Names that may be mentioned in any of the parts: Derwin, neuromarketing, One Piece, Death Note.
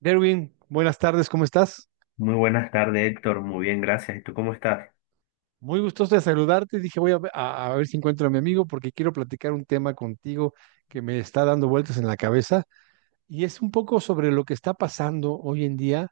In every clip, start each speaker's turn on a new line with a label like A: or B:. A: Derwin, buenas tardes, ¿cómo estás?
B: Muy buenas tardes, Héctor. Muy bien, gracias. ¿Y tú cómo estás?
A: Muy gustoso de saludarte. Dije, voy a, a ver si encuentro a mi amigo porque quiero platicar un tema contigo que me está dando vueltas en la cabeza. Y es un poco sobre lo que está pasando hoy en día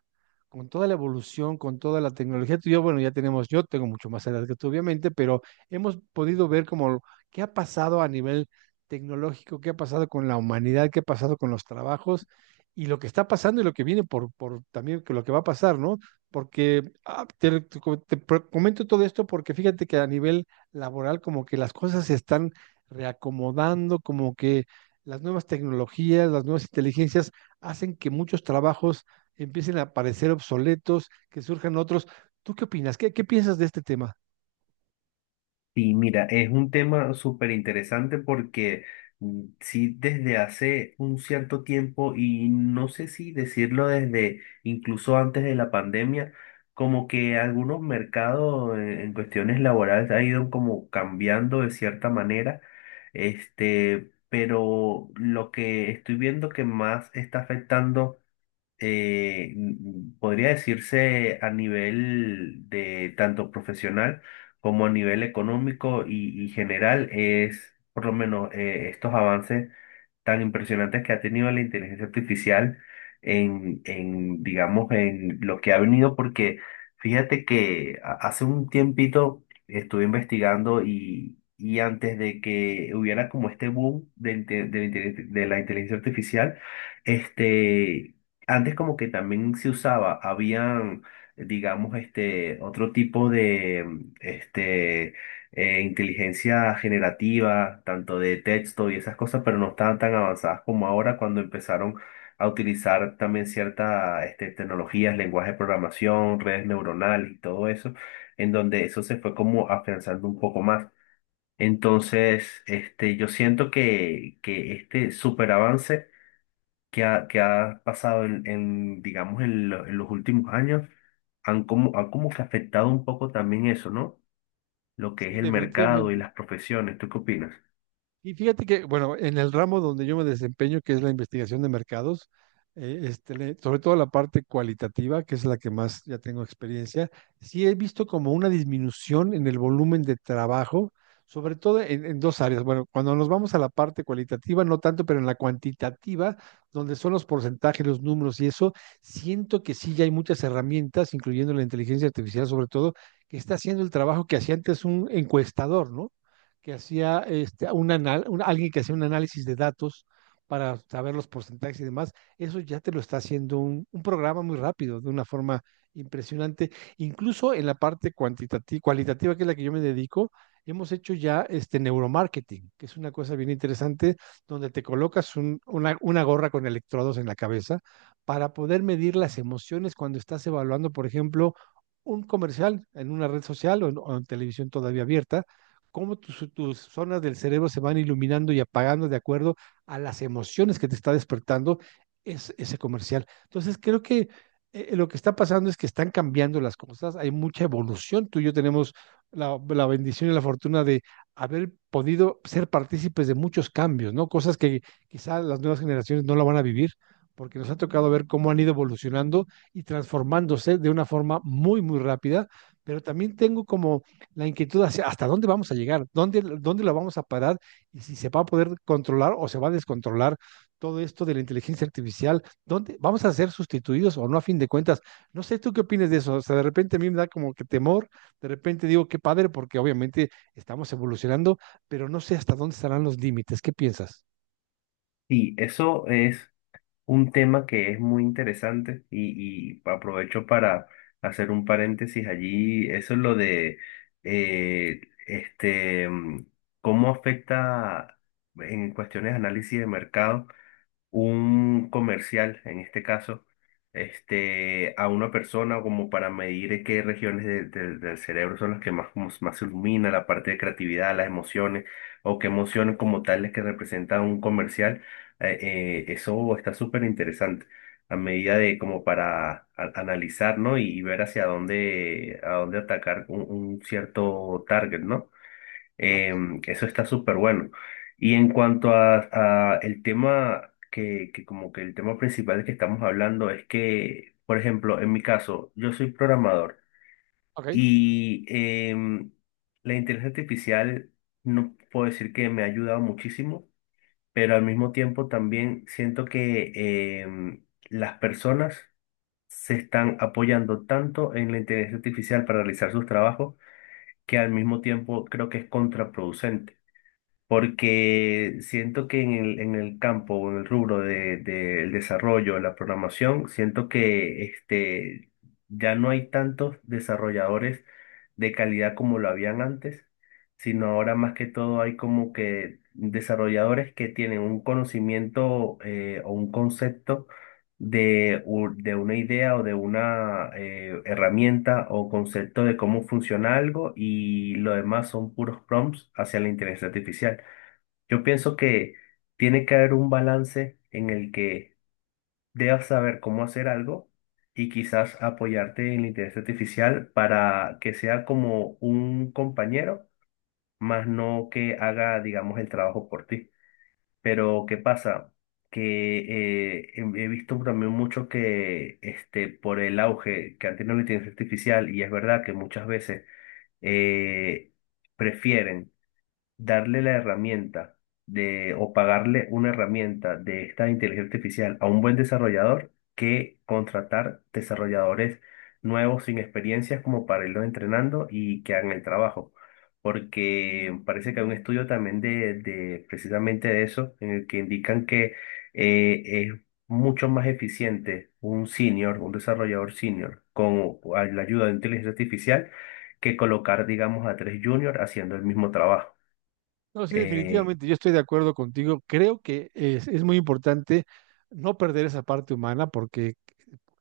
A: con toda la evolución, con toda la tecnología. Tú y yo, bueno, ya tenemos, yo tengo mucho más edad que tú, obviamente, pero hemos podido ver como qué ha pasado a nivel tecnológico, qué ha pasado con la humanidad, qué ha pasado con los trabajos y lo que está pasando y lo que viene por también que lo que va a pasar, ¿no? Porque te, te co- te pro- comento todo esto porque fíjate que a nivel laboral como que las cosas se están reacomodando, como que las nuevas tecnologías, las nuevas inteligencias hacen que muchos trabajos empiecen a parecer obsoletos, que surjan otros. ¿Tú qué opinas? ¿Qué piensas de este tema?
B: Y mira, es un tema súper interesante porque sí, desde hace un cierto tiempo, y no sé si decirlo desde incluso antes de la pandemia, como que algunos mercados en cuestiones laborales ha ido como cambiando de cierta manera. Este, pero lo que estoy viendo que más está afectando podría decirse a nivel de tanto profesional como a nivel económico y general es por lo menos estos avances tan impresionantes que ha tenido la inteligencia artificial digamos, en lo que ha venido, porque fíjate que hace un tiempito estuve investigando y antes de que hubiera como este boom de, inte- de la inteligencia artificial, este, antes como que también se usaba, habían digamos, este, otro tipo de, este, inteligencia generativa, tanto de texto y esas cosas, pero no estaban tan avanzadas como ahora cuando empezaron a utilizar también ciertas este, tecnologías, lenguaje de programación, redes neuronales y todo eso, en donde eso se fue como afianzando un poco más. Entonces, este, yo siento que este superavance que ha pasado digamos, en los últimos años, han como que afectado un poco también eso, ¿no? Lo que
A: Sí,
B: es el mercado y
A: definitivamente.
B: las profesiones. ¿Tú qué opinas?
A: Y fíjate que, bueno, en el ramo donde yo me desempeño, que es la investigación de mercados, este, sobre todo la parte cualitativa, que es la que más ya tengo experiencia, sí he visto como una disminución en el volumen de trabajo, sobre todo en dos áreas. Bueno, cuando nos vamos a la parte cualitativa, no tanto, pero en la cuantitativa, donde son los porcentajes, los números y eso, siento que sí ya hay muchas herramientas, incluyendo la inteligencia artificial sobre todo, que está haciendo el trabajo que hacía antes un encuestador, ¿no? Que hacía este, un alguien que hacía un análisis de datos para saber los porcentajes y demás, eso ya te lo está haciendo un programa muy rápido, de una forma impresionante. Incluso en la parte cuantitativa, cualitativa, que es la que yo me dedico, hemos hecho ya este neuromarketing, que es una cosa bien interesante, donde te colocas gorra con electrodos en la cabeza para poder medir las emociones cuando estás evaluando, por ejemplo, un comercial en una red social o en televisión todavía abierta, cómo tus zonas del cerebro se van iluminando y apagando de acuerdo a las emociones que te está despertando ese comercial. Entonces, creo que lo que está pasando es que están cambiando las cosas, hay mucha evolución. Tú y yo tenemos la bendición y la fortuna de haber podido ser partícipes de muchos cambios, ¿no? Cosas que quizá las nuevas generaciones no la van a vivir porque nos ha tocado ver cómo han ido evolucionando y transformándose de una forma muy, muy rápida, pero también tengo como la inquietud hacia hasta dónde vamos a llegar, dónde la vamos a parar y si se va a poder controlar o se va a descontrolar todo esto de la inteligencia artificial, dónde vamos a ser sustituidos o no a fin de cuentas. No sé tú qué opinas de eso, o sea, de repente a mí me da como que temor, de repente digo qué padre porque obviamente estamos evolucionando, pero no sé hasta dónde estarán los límites. ¿Qué piensas?
B: Sí, eso es un tema que es muy interesante y aprovecho para hacer un paréntesis allí. Eso es lo de eh, este, mm, cómo afecta en cuestiones de análisis de mercado. Un comercial, en este caso, este, a una persona como para medir qué regiones del cerebro son las que más, como más se ilumina, la parte de creatividad, las emociones, o qué emociones como tales que representa un comercial, eso está súper interesante. A medida de como para analizar, ¿no? Y ver hacia dónde, a dónde atacar un cierto target, ¿no?
A: Exacto.
B: Eso está súper bueno. Y en cuanto a el tema que como que el tema principal que estamos hablando es que, por ejemplo, en mi caso, yo soy programador
A: Ok.
B: y la inteligencia artificial no puedo decir que me ha ayudado muchísimo, pero al mismo tiempo también siento que las personas se están apoyando tanto en la inteligencia artificial para realizar sus trabajos que al mismo tiempo creo que es contraproducente porque siento que en el campo o en el rubro de el desarrollo, la programación, siento que este, ya no hay tantos desarrolladores de calidad como lo habían antes, sino ahora más que todo hay como que desarrolladores que tienen un conocimiento o un concepto de una idea o de una herramienta o concepto de cómo funciona algo y lo demás son puros prompts hacia la inteligencia artificial. Yo pienso que tiene que haber un balance en el que debas saber cómo hacer algo y quizás apoyarte en la inteligencia artificial para que sea como un compañero, más no que haga, digamos, el trabajo por ti. Pero ¿qué pasa? Que he visto también mucho que este, por el auge que han tenido la inteligencia artificial, y es verdad que muchas veces eh, prefieren darle la herramienta de, o pagarle una herramienta de esta inteligencia artificial a un buen desarrollador que contratar desarrolladores nuevos sin experiencias como para irlos entrenando y que hagan el trabajo. Porque parece que hay un estudio también de precisamente de eso, en el que indican que es mucho más eficiente un senior, un desarrollador senior, con la ayuda de inteligencia artificial, que colocar, digamos, a tres juniors haciendo el mismo trabajo.
A: No, sí,
B: Eh,
A: definitivamente, yo estoy de acuerdo contigo. Creo que es muy importante no perder esa parte humana, porque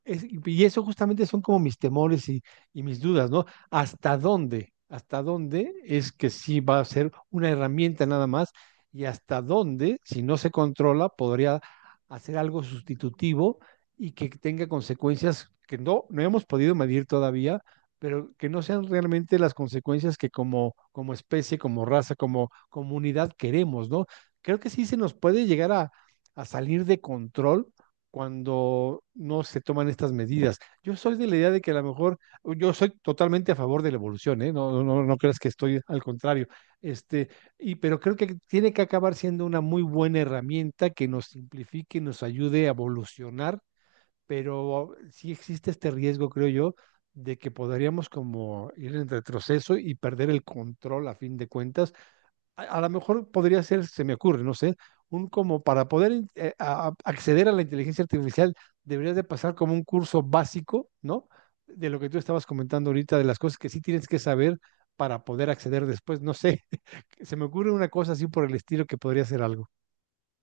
A: y eso justamente son como mis temores y mis dudas, ¿no? ¿Hasta dónde? ¿Hasta dónde es que sí va a ser una herramienta nada más? Y hasta dónde, si no se controla, podría hacer algo sustitutivo y que tenga consecuencias que no hemos podido medir todavía, pero que no sean realmente las consecuencias que como, como especie, como raza, como comunidad queremos, ¿no? Creo que sí se nos puede llegar a salir de control cuando no se toman estas medidas. Yo soy de la idea de que a lo mejor, yo soy totalmente a favor de la evolución, ¿eh? No, no, no creas que estoy al contrario. Este, y, pero creo que tiene que acabar siendo una muy buena herramienta que nos simplifique, nos ayude a evolucionar, pero sí existe este riesgo, creo yo, de que podríamos como ir en retroceso y perder el control a fin de cuentas. A lo mejor podría ser, se me ocurre, no sé, un como para poder acceder a la inteligencia artificial, deberías de pasar como un curso básico, ¿no? De lo que tú estabas comentando ahorita, de las cosas que sí tienes que saber para poder acceder después, no sé, se me ocurre una cosa así por el estilo que podría ser algo.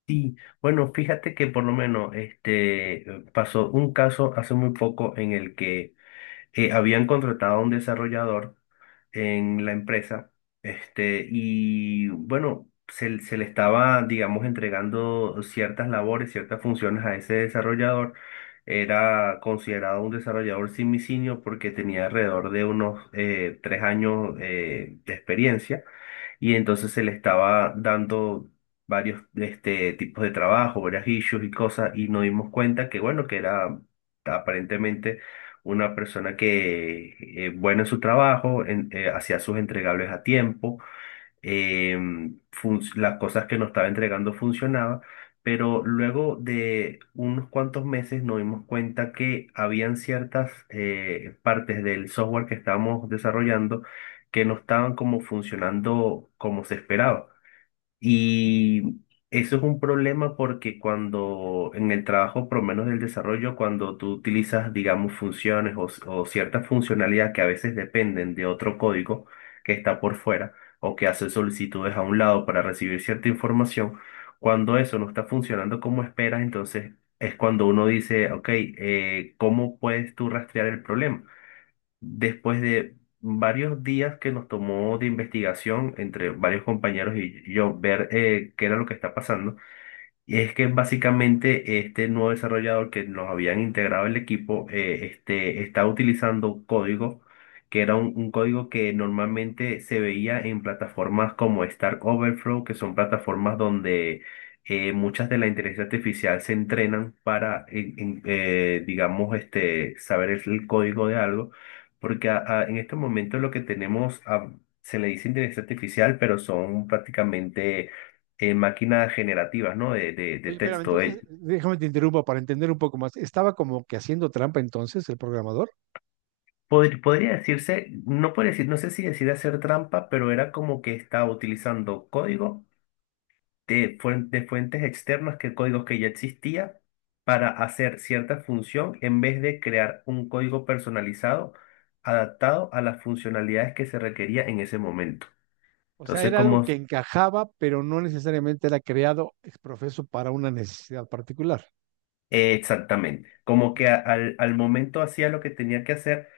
B: y bueno, fíjate que por lo menos este pasó un caso hace muy poco en el que habían contratado a un desarrollador en la empresa, este, y bueno, se le estaba, digamos, entregando ciertas labores, ciertas funciones a ese desarrollador. Era considerado un desarrollador simisinio porque tenía alrededor de unos 3 años de experiencia y entonces se le estaba dando varios este, tipos de trabajo, varias issues y cosas, y nos dimos cuenta que, bueno, que era aparentemente una persona que, buena en su trabajo, hacía sus entregables a tiempo, eh, las cosas que nos estaba entregando funcionaba, pero luego de unos cuantos meses nos dimos cuenta que habían ciertas partes del software que estábamos desarrollando que no estaban como funcionando como se esperaba. Y eso es un problema porque cuando en el trabajo, por lo menos del desarrollo, cuando tú utilizas, digamos, funciones o cierta funcionalidad que a veces dependen de otro código que está por fuera o que hace solicitudes a un lado para recibir cierta información, cuando eso no está funcionando como esperas, entonces es cuando uno dice, ok, ¿cómo puedes tú rastrear el problema? Después de varios días que nos tomó de investigación entre varios compañeros y yo ver qué era lo que está pasando, y es que básicamente este nuevo desarrollador que nos habían integrado el equipo está utilizando un código que era un código que normalmente se veía en plataformas como Stack Overflow, que son plataformas donde muchas de la inteligencia artificial se entrenan para, digamos, este, saber el código de algo, porque en estos momentos lo que tenemos se le dice inteligencia artificial, pero son prácticamente en máquinas generativas, ¿no? De
A: Oye, pero
B: texto.
A: entonces, déjame te interrumpa para entender un poco más. ¿Estaba como que haciendo trampa entonces el programador?
B: Podría decirse, no puede decir, no sé si decir hacer trampa, pero era como que estaba utilizando código de fuentes externas, que códigos que ya existía, para hacer cierta función en vez de crear un código personalizado adaptado a las funcionalidades que se requería en ese momento.
A: O sea,
B: Entonces,
A: era
B: como
A: algo que encajaba, pero no necesariamente era creado ex profeso para una necesidad particular.
B: exactamente, como que
A: Ya.
B: al momento hacía lo que tenía que hacer.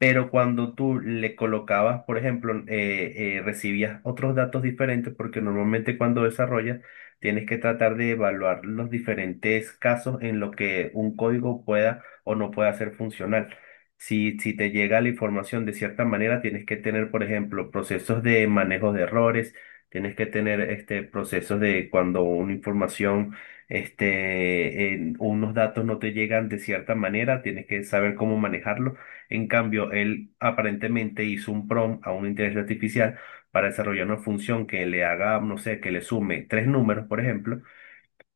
B: Pero cuando tú le colocabas, por ejemplo, recibías otros datos diferentes, porque normalmente cuando desarrollas tienes que tratar de evaluar los diferentes casos en lo que un código pueda o no pueda ser funcional. Si te llega la información de cierta manera, tienes que tener, por ejemplo, procesos de manejo de errores, tienes que tener este, procesos de cuando una información, este, en unos datos no te llegan de cierta manera, tienes que saber cómo manejarlo. En cambio, él aparentemente hizo un prompt a una inteligencia artificial para desarrollar una función que le haga, no sé, que le sume tres números, por ejemplo,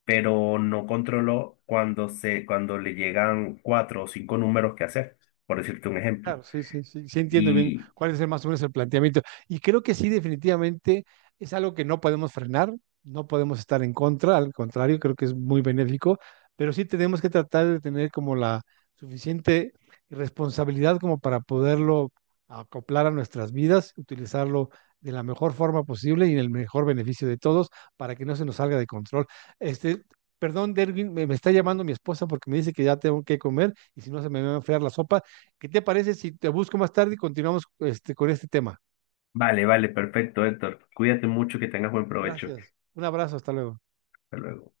B: pero no controló cuando cuando le llegan cuatro o cinco números que hacer, por decirte un ejemplo.
A: Claro, sí, sí, sí, sí entiendo bien
B: Y
A: cuál es más o menos el planteamiento. Y creo que sí, definitivamente es algo que no podemos frenar, no podemos estar en contra, al contrario, creo que es muy benéfico, pero sí tenemos que tratar de tener como la suficiente responsabilidad como para poderlo acoplar a nuestras vidas, utilizarlo de la mejor forma posible y en el mejor beneficio de todos para que no se nos salga de control. Este, perdón, Derwin, me está llamando mi esposa porque me dice que ya tengo que comer y si no se me va a enfriar la sopa. ¿Qué te parece si te busco más tarde y continuamos este, con este tema?
B: vale, vale, perfecto, Héctor. Cuídate mucho, que tengas buen provecho.
A: Gracias. Un abrazo, hasta luego.
B: Hasta luego.